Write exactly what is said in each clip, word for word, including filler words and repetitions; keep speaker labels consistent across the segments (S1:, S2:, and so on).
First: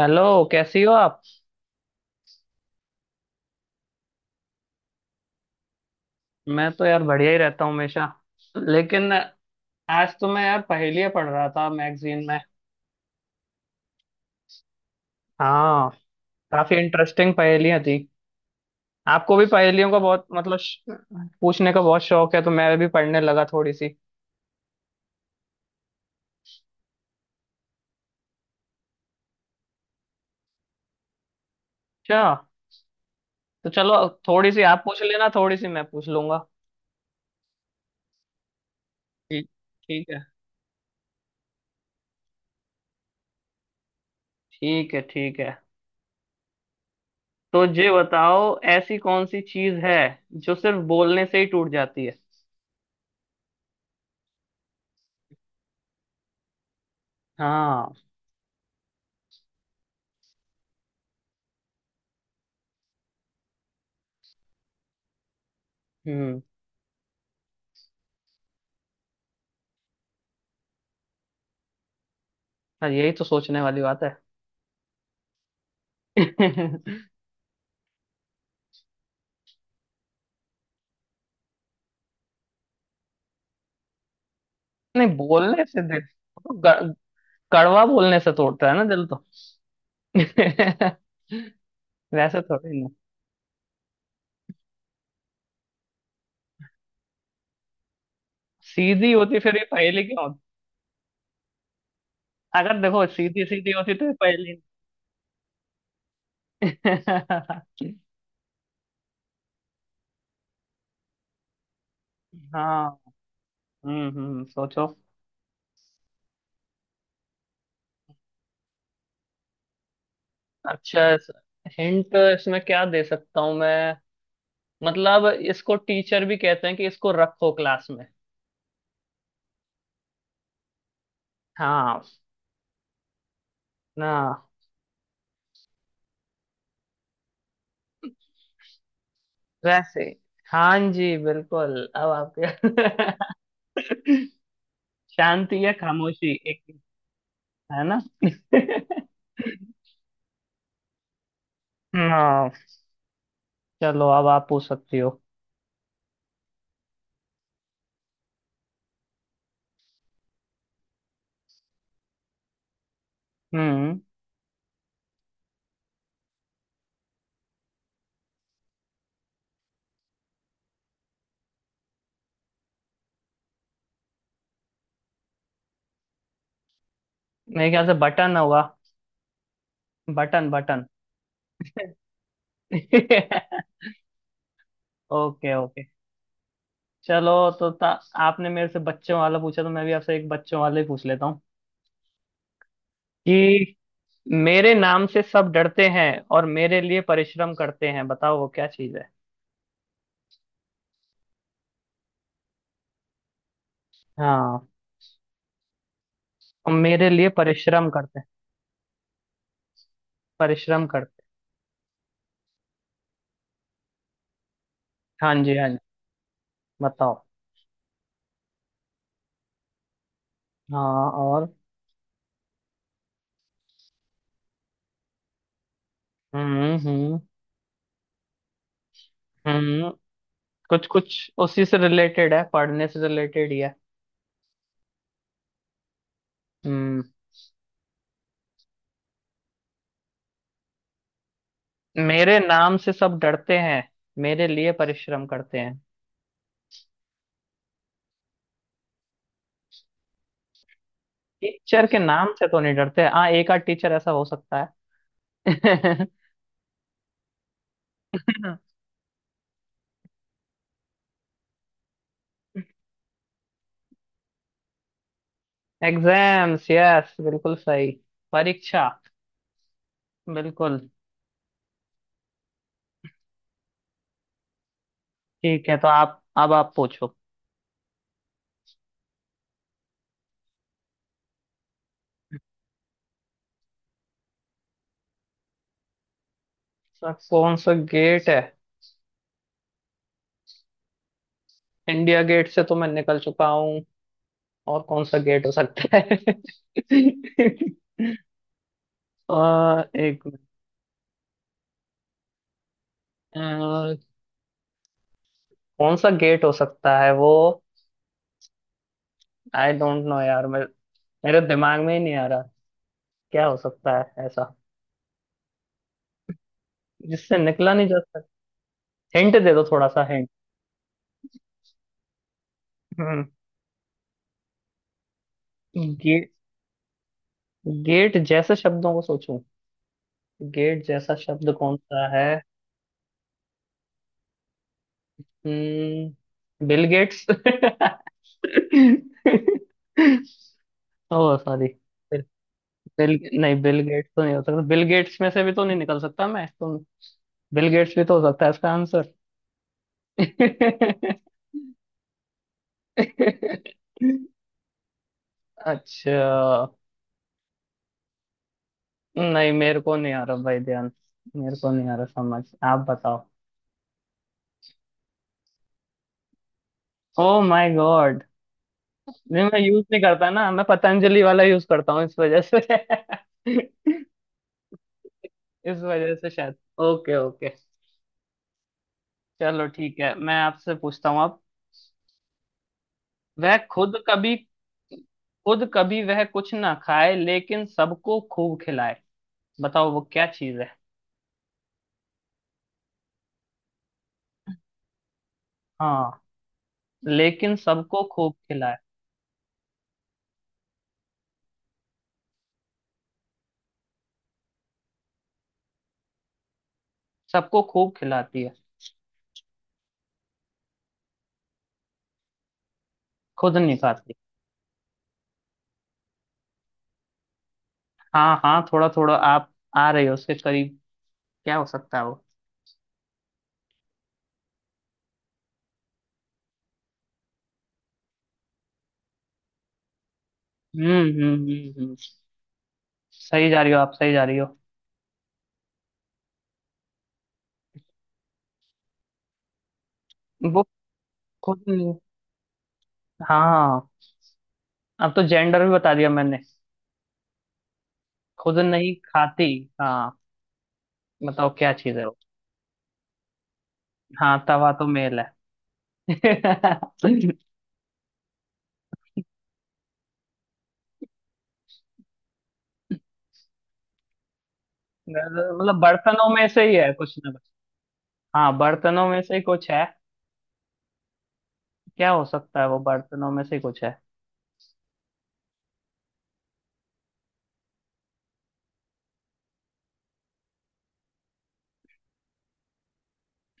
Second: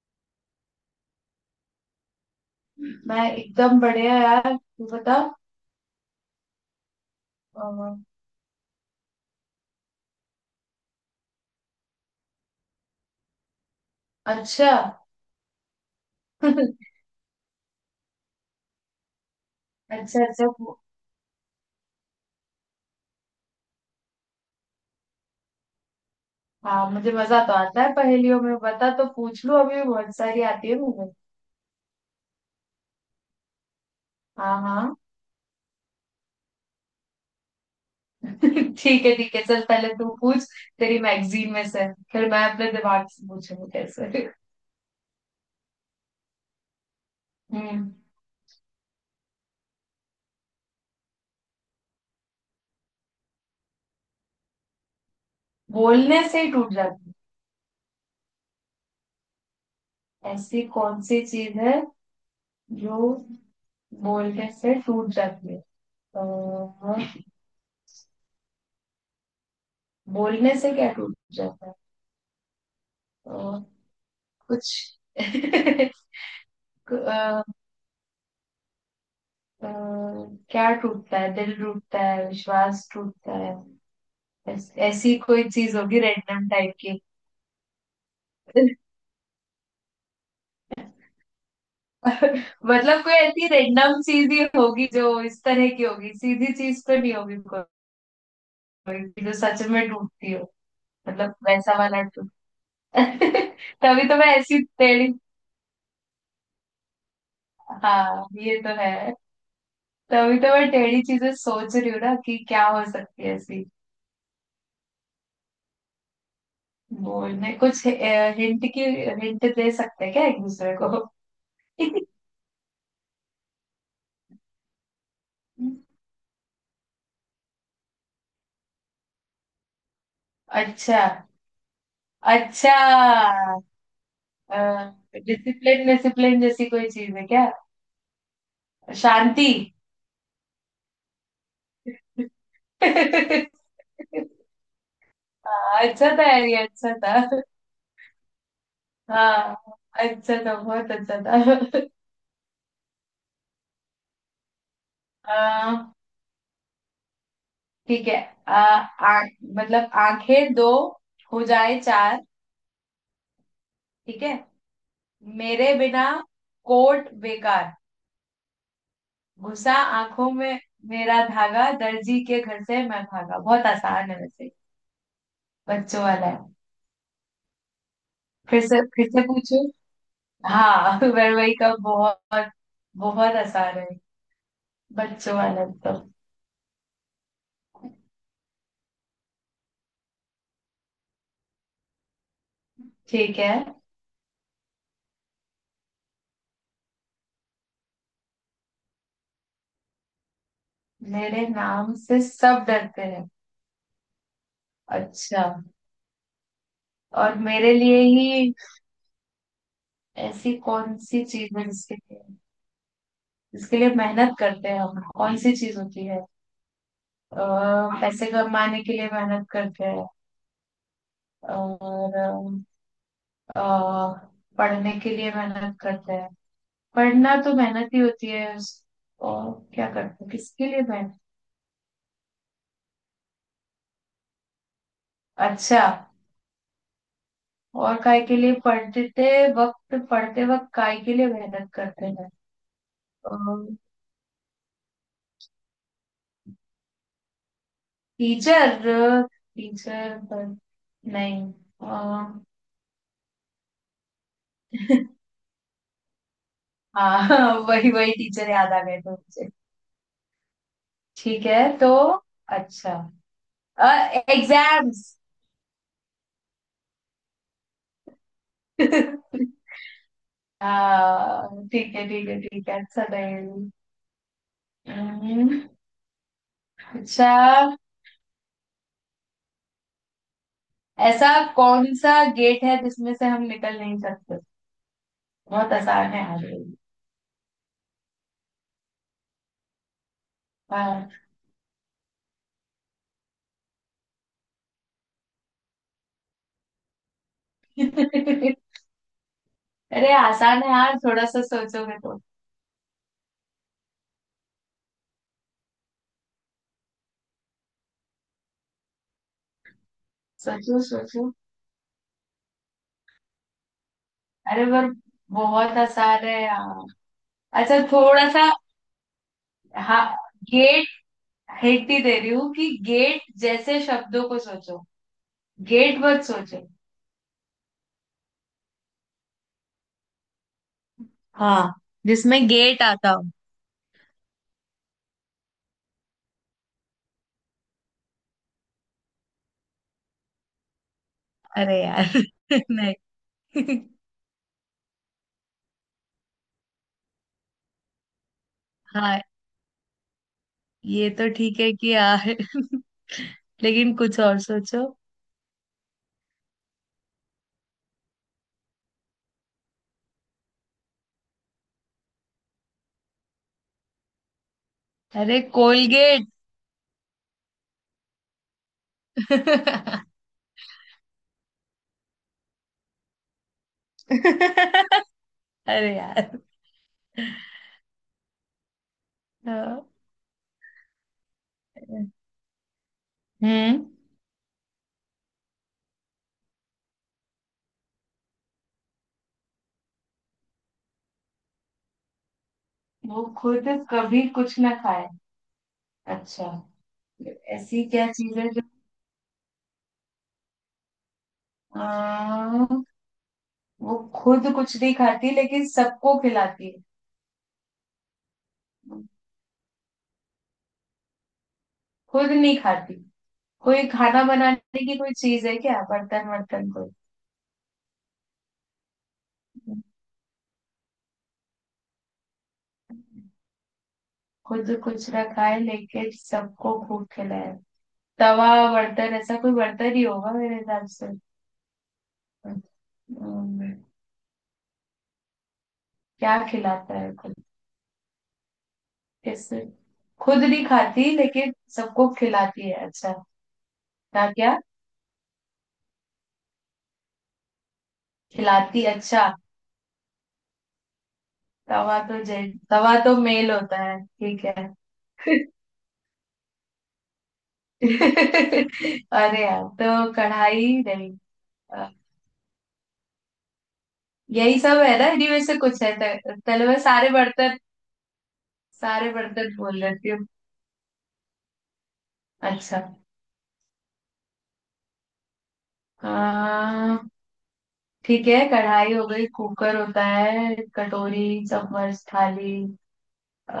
S1: Hello, कैसी हो आप?
S2: मैं एकदम बढ़िया यार। तू बता।
S1: मैं तो यार बढ़िया ही
S2: अ,
S1: रहता हूँ हमेशा। लेकिन आज तो मैं यार पहेलियाँ पढ़ रहा था मैगजीन में।
S2: अच्छा।
S1: हाँ, काफी इंटरेस्टिंग पहेलियाँ थी। आपको भी पहेलियों का
S2: अच्छा
S1: बहुत
S2: अच्छा
S1: मतलब
S2: पू-
S1: श- पूछने का बहुत शौक है, तो मैं भी पढ़ने लगा थोड़ी सी।
S2: हाँ मुझे मजा तो आता है पहेलियों में। बता तो पूछ लूं। अभी बहुत सारी आती है मुझे।
S1: अच्छा, तो चलो थोड़ी
S2: हाँ
S1: सी आप
S2: हाँ।
S1: पूछ लेना, थोड़ी सी मैं पूछ लूंगा।
S2: ठीक है ठीक है।
S1: ठीक।
S2: चल पहले तू
S1: ठीक है
S2: पूछ। तेरी मैगजीन में से। फिर मैं अपने दिमाग से पूछूंगी। कैसे।
S1: ठीक है। ठीक है। तो ये
S2: हम्म।
S1: बताओ, ऐसी कौन सी चीज है जो सिर्फ बोलने से ही टूट जाती है?
S2: बोलने से ही टूट जाती
S1: हाँ।
S2: है ऐसी कौन सी चीज है जो बोलने से टूट जाती है। अ,
S1: हम्म।
S2: बोलने से क्या टूट जाता
S1: हाँ, यही तो सोचने
S2: है
S1: वाली बात है।
S2: कुछ।
S1: नहीं,
S2: अ, अ, क्या टूटता है। दिल टूटता है। विश्वास टूटता है। ऐस- ऐसी कोई
S1: बोलने
S2: चीज
S1: से दिल
S2: होगी रैंडम
S1: तो
S2: टाइप
S1: ग-
S2: की।
S1: कड़वा बोलने से तोड़ता है ना दिल तो। वैसे थोड़ी ना।
S2: मतलब कोई ऐसी रैंडम चीज ही होगी जो इस तरह की होगी। सीधी चीज तो नहीं होगी।
S1: सीधी
S2: कोई जो
S1: होती फिर
S2: सच
S1: ये
S2: में
S1: पहेली क्यों
S2: टूटती
S1: होती?
S2: हो। मतलब वैसा वाला टूट।
S1: अगर देखो सीधी सीधी होती तो
S2: तभी
S1: ये
S2: तो मैं
S1: पहेली नहीं।
S2: ऐसी टेढ़ी। हाँ ये तो है। तभी तो मैं टेढ़ी चीजें सोच रही हूँ ना कि क्या हो
S1: हाँ।
S2: सकती है ऐसी।
S1: हम्म हम्म, सोचो।
S2: बोलने कुछ हिंट की। हिंट दे सकते हैं क्या एक दूसरे
S1: अच्छा,
S2: को।
S1: हिंट इसमें क्या दे सकता हूँ मैं? मतलब इसको टीचर भी कहते हैं कि इसको रखो क्लास में।
S2: अच्छा
S1: हाँ।
S2: अच्छा।
S1: ना।
S2: डिसिप्लिन डिसिप्लिन जैसी कोई चीज है क्या। शांति।
S1: वैसे, हाँ जी बिल्कुल अब
S2: हाँ,
S1: आपके। शांति या
S2: अच्छा था
S1: खामोशी।
S2: यार ये।
S1: एक
S2: अच्छा था।
S1: है ना?
S2: हाँ। अच्छा था बहुत अच्छा था।
S1: हाँ, चलो अब आप पूछ सकती हो।
S2: आ, ठीक है। आ, आ, मतलब आंखें दो हो जाए चार।
S1: हम्म।
S2: ठीक है। मेरे बिना कोट बेकार। घुसा आंखों में मेरा धागा। दर्जी के घर से मैं भागा। बहुत आसान है वैसे। बच्चों वाला है।
S1: मेरे ख्याल से बटन होगा।
S2: फिर से फिर से पूछू।
S1: Button, button.
S2: हाँ। वरवई का बहुत। बहुत आसान है। बच्चों
S1: ओके
S2: वाला
S1: ओके,
S2: तो।
S1: चलो। तो ता, आपने मेरे से बच्चों वाला पूछा तो मैं भी आपसे एक बच्चों वाला ही पूछ लेता हूँ
S2: ठीक है।
S1: कि मेरे नाम से सब डरते हैं और मेरे लिए परिश्रम करते हैं, बताओ वो क्या चीज है?
S2: मेरे नाम से सब डरते हैं।
S1: हाँ।
S2: अच्छा।
S1: और मेरे लिए
S2: और मेरे
S1: परिश्रम
S2: लिए
S1: करते हैं।
S2: ही ऐसी
S1: परिश्रम
S2: कौन
S1: करते
S2: सी चीज है जिसके लिए जिसके लिए मेहनत करते हैं हम।
S1: हैं। हाँ
S2: कौन सी
S1: जी हाँ
S2: चीज
S1: जी,
S2: होती है।
S1: बताओ।
S2: अ, पैसे कमाने के लिए मेहनत करते हैं।
S1: हाँ, और।
S2: और अ, पढ़ने के लिए मेहनत करते हैं।
S1: हम्म हम्म
S2: पढ़ना तो मेहनत ही होती है उस- और क्या
S1: हम्म,
S2: करते हैं किसके लिए
S1: कुछ
S2: मेहनत।
S1: कुछ उसी से रिलेटेड है, पढ़ने से रिलेटेड ही है।
S2: अच्छा।
S1: हम्म।
S2: और काय के लिए पढ़ते वक्त पढ़ते वक्त काय के लिए मेहनत करते हैं।
S1: मेरे नाम से सब डरते हैं, मेरे लिए परिश्रम करते हैं।
S2: टीचर। टीचर पर। नहीं। अ,
S1: टीचर के नाम
S2: हाँ।
S1: से तो नहीं डरते, हाँ एक आध टीचर ऐसा हो सकता है।
S2: वही वही टीचर याद आ गए थे मुझे। ठीक है तो। अच्छा। एग्जाम्स।
S1: एग्जाम्स, यस बिल्कुल सही। परीक्षा। बिल्कुल।
S2: हाँ ठीक है ठीक है ठीक है अच्छा नहीं। हम्म,
S1: ठीक है, तो आप अब आप पूछो।
S2: अच्छा। ऐसा कौन सा गेट है जिसमें से हम निकल नहीं सकते। बहुत आसान है यार ये।
S1: सर, कौन सा गेट है?
S2: हाँ।
S1: इंडिया गेट से तो मैं निकल चुका हूँ, और कौन सा गेट हो सकता है? अ,
S2: अरे
S1: एक
S2: आसान है यार थोड़ा सा सोचोगे तो।
S1: मिनट, कौन सा गेट हो सकता है वो? आई डोंट नो यार, मेरे
S2: सोचो सोचो।
S1: मेरे दिमाग में ही नहीं आ रहा। क्या हो सकता है ऐसा
S2: अरे पर बहुत आसान है यार।
S1: जिससे निकला
S2: अच्छा
S1: नहीं जा
S2: थोड़ा
S1: सकता?
S2: सा।
S1: हिंट दे दो, थोड़ा सा
S2: हाँ।
S1: हिंट।
S2: गेट। हिंट ही दे रही हूँ कि गेट
S1: हम्म।
S2: जैसे शब्दों को सोचो। गेट मत
S1: गेट,
S2: सोचो।
S1: गेट जैसे शब्दों को सोचूं? गेट जैसा शब्द
S2: हाँ।
S1: कौन सा है?
S2: जिसमें गेट आता हो।
S1: हम्म, बिल गेट्स। ओह सॉरी,
S2: अरे
S1: बिल,
S2: यार। नहीं।
S1: बिल नहीं, बिल गेट्स तो नहीं हो सकता, बिल गेट्स में से भी तो नहीं निकल सकता मैं तो। बिल गेट्स भी तो हो सकता है इसका आंसर।
S2: हाँ ये तो ठीक है कि यार। लेकिन कुछ और सोचो।
S1: अच्छा, नहीं मेरे को नहीं आ रहा भाई ध्यान, मेरे को नहीं आ रहा समझ, आप बताओ।
S2: अरे कोलगेट।
S1: ओ माय गॉड, नहीं मैं यूज नहीं करता ना, मैं पतंजलि वाला यूज करता हूँ इस वजह से। इस
S2: अरे
S1: वजह से
S2: यार।
S1: शायद। ओके ओके, चलो
S2: हाँ।
S1: ठीक है, मैं आपसे पूछता हूँ अब। वह
S2: हम्म।
S1: खुद कभी, खुद कभी वह कुछ ना खाए लेकिन सबको खूब खिलाए, बताओ वो क्या चीज है?
S2: वो खुद कभी कुछ ना खाए।
S1: हाँ।
S2: अच्छा।
S1: लेकिन
S2: ऐसी
S1: सबको
S2: क्या
S1: खूब
S2: चीज है जो
S1: खिलाए।
S2: आ, वो खुद कुछ नहीं खाती लेकिन सबको खिलाती है।
S1: सबको खूब खिलाती है।
S2: खुद नहीं खाती।
S1: खुद नहीं
S2: कोई
S1: खाती।
S2: खाना बनाने की कोई चीज है क्या। बर्तन वर्तन कोई।
S1: हाँ हाँ, थोड़ा थोड़ा आप आ रहे हो उसके करीब। क्या हो सकता है वो?
S2: खुद कुछ ना खाए लेकिन सबको भूख खिलाए। तवा बर्तन ऐसा कोई बर्तन ही होगा मेरे हिसाब
S1: हम्म
S2: से।
S1: हम्म हम्म हम्म।
S2: अम्म,
S1: सही जा रही हो आप, सही जा रही हो।
S2: क्या खिलाता है खुद। कैसे। खुद
S1: वो
S2: नहीं खाती लेकिन
S1: खुद नहीं,
S2: सबको खिलाती है। अच्छा।
S1: हाँ
S2: क्या क्या
S1: अब तो जेंडर भी बता दिया मैंने। खुद
S2: खिलाती।
S1: नहीं
S2: अच्छा।
S1: खाती। हाँ, बताओ क्या चीज
S2: तवा
S1: है वो?
S2: तो जेंट तवा तो मेल होता है।
S1: हाँ,
S2: ठीक है।
S1: तवा तो मेल है। मतलब,
S2: अरे यार तो कढ़ाई नहीं। अ, यही सब है ना। इन्हीं में से कुछ है।
S1: बर्तनों
S2: त-
S1: में से
S2: चलो
S1: ही
S2: मैं
S1: है
S2: सारे
S1: कुछ ना कुछ।
S2: बर्तन
S1: हाँ, बर्तनों
S2: सारे
S1: में से ही
S2: बर्तन
S1: कुछ
S2: बोल
S1: है।
S2: लेती हूँ।
S1: क्या हो सकता है वो?
S2: अच्छा।
S1: बर्तनों में से ही कुछ है।
S2: आ, ठीक है। कढ़ाई हो गई। कुकर होता है। कटोरी चम्मच थाली। अ,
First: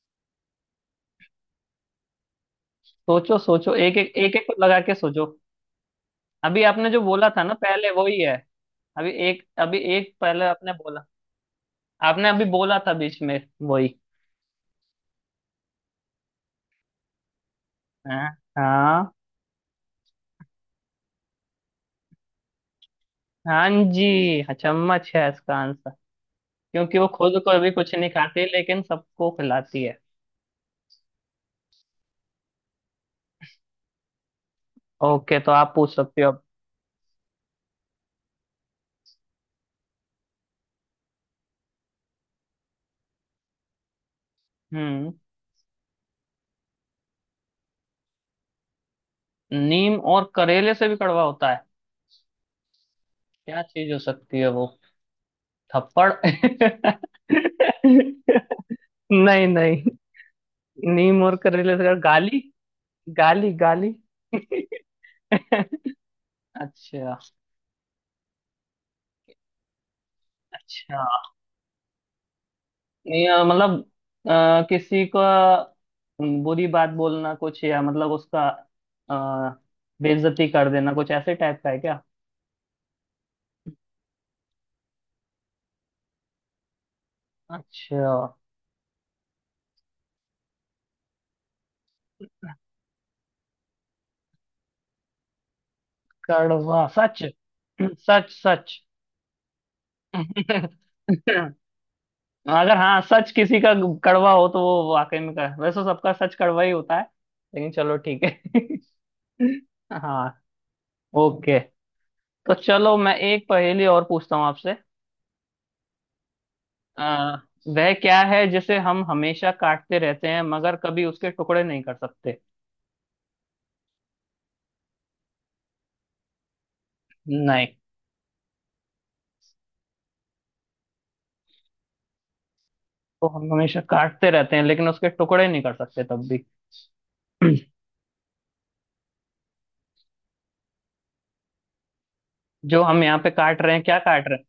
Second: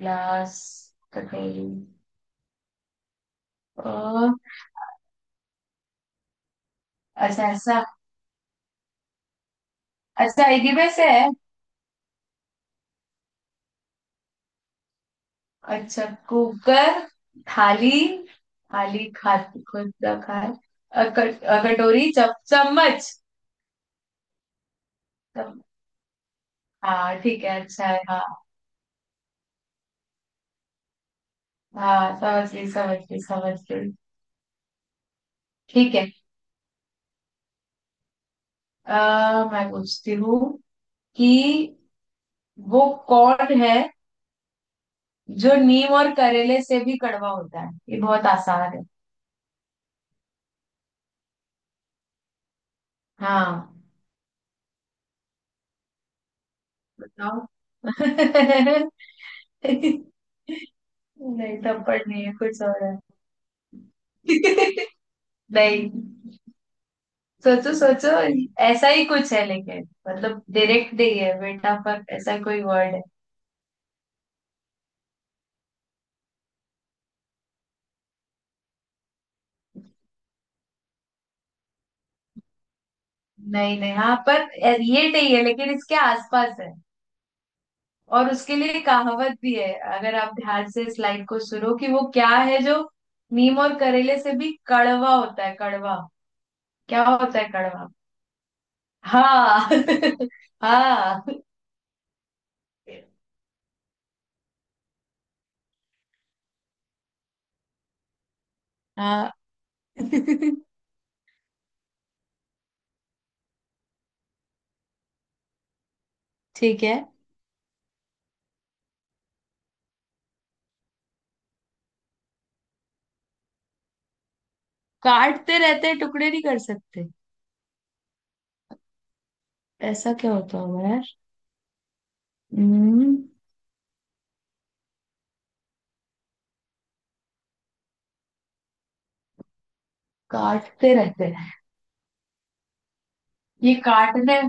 S2: ग्लास। कटोरी।
S1: सोचो सोचो, एक एक
S2: अ,
S1: एक एक को लगा के सोचो। अभी आपने जो बोला था
S2: अच्छा
S1: ना
S2: ऐसा।
S1: पहले, वही है। अभी एक, अभी एक पहले
S2: अच्छा एक
S1: आपने
S2: ही में
S1: बोला,
S2: से है।
S1: आपने अभी बोला था बीच में, वही।
S2: अच्छा। कुकर। थाली।
S1: हाँ।
S2: थाली
S1: हाँ।
S2: खा। खुद का खा। अ, कट- अ, कटोरी चम, चम्मच।
S1: हाँ जी हाँ, चम्मच है इसका
S2: चम-
S1: आंसर। क्योंकि वो
S2: हाँ
S1: खुद
S2: ठीक
S1: को
S2: है
S1: अभी
S2: अच्छा
S1: कुछ
S2: है
S1: नहीं
S2: हाँ।
S1: खाती लेकिन सबको खिलाती है।
S2: हाँ समझ गई समझ गई समझ गई।
S1: ओके, तो आप पूछ
S2: ठीक है।
S1: सकते हो अब।
S2: आ, मैं पूछती हूँ कि वो कौन है
S1: हम्म।
S2: जो नीम और करेले से भी कड़वा होता है। ये बहुत आसान है।
S1: नीम और करेले से भी कड़वा होता है? क्या
S2: हाँ।
S1: चीज हो सकती है वो? थप्पड़।
S2: बताओ।
S1: नहीं नहीं, नीम और
S2: नहीं
S1: करेले से
S2: थप्पड़
S1: कड़-
S2: नहीं है
S1: गाली,
S2: कुछ और है।
S1: गाली गाली।
S2: नहीं।
S1: अच्छा।
S2: सोचो सोचो। ऐसा ही कुछ है लेकिन मतलब डायरेक्ट
S1: अच्छा,
S2: नहीं है बेटा पर ऐसा कोई वर्ड है।
S1: या मतलब, अ, किसी का बुरी बात बोलना कुछ, या मतलब उसका अ, बेइज्जती कर देना, कुछ ऐसे टाइप का है क्या?
S2: नहीं नहीं हाँ पर ये नहीं है लेकिन इसके आसपास है।
S1: अच्छा,
S2: और उसके लिए कहावत भी है। अगर आप ध्यान से इस लाइन को सुनो कि वो क्या है जो नीम और करेले से भी कड़वा होता है। कड़वा
S1: कड़वा
S2: क्या
S1: सच।
S2: होता है कड़वा।
S1: सच सच।
S2: हाँ। हाँ।
S1: अगर हाँ, सच किसी का कड़वा हो तो वो वाकई में कर, वैसे सबका सच कड़वा ही होता है, लेकिन चलो ठीक है।
S2: हाँ।
S1: हाँ। ओके, तो चलो मैं एक पहेली और पूछता हूँ आपसे।
S2: ठीक है।
S1: आ, वह क्या है जिसे हम हमेशा काटते रहते हैं मगर कभी उसके टुकड़े नहीं कर सकते?
S2: काटते रहते हैं टुकड़े नहीं कर सकते।
S1: नहीं,
S2: ऐसा क्या होता होगा यार। हम्म,
S1: तो हम हमेशा काटते रहते हैं लेकिन उसके टुकड़े नहीं कर सकते तब भी।
S2: काटते रहते हैं।
S1: जो हम यहाँ पे काट रहे
S2: ये
S1: हैं, क्या काट रहे
S2: काटने।
S1: हैं?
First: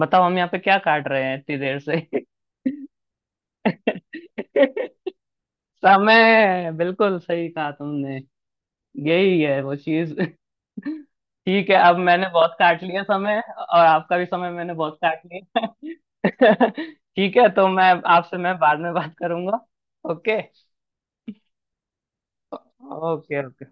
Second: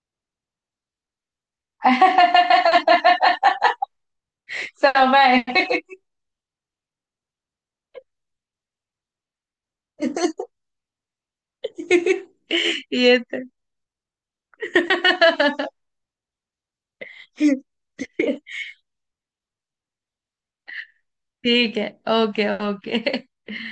S1: बताओ, हम यहाँ पे क्या काट रहे हैं इतनी देर से?
S2: समय।
S1: समय, बिल्कुल सही कहा तुमने, यही है वो चीज। ठीक है, अब मैंने बहुत काट लिया
S2: ये
S1: समय,
S2: तो।
S1: और आपका भी समय मैंने बहुत काट लिया। ठीक है तो मैं आपसे, मैं बाद में बात करूंगा। ओके
S2: ठीक है। Okay okay.
S1: Okay okay.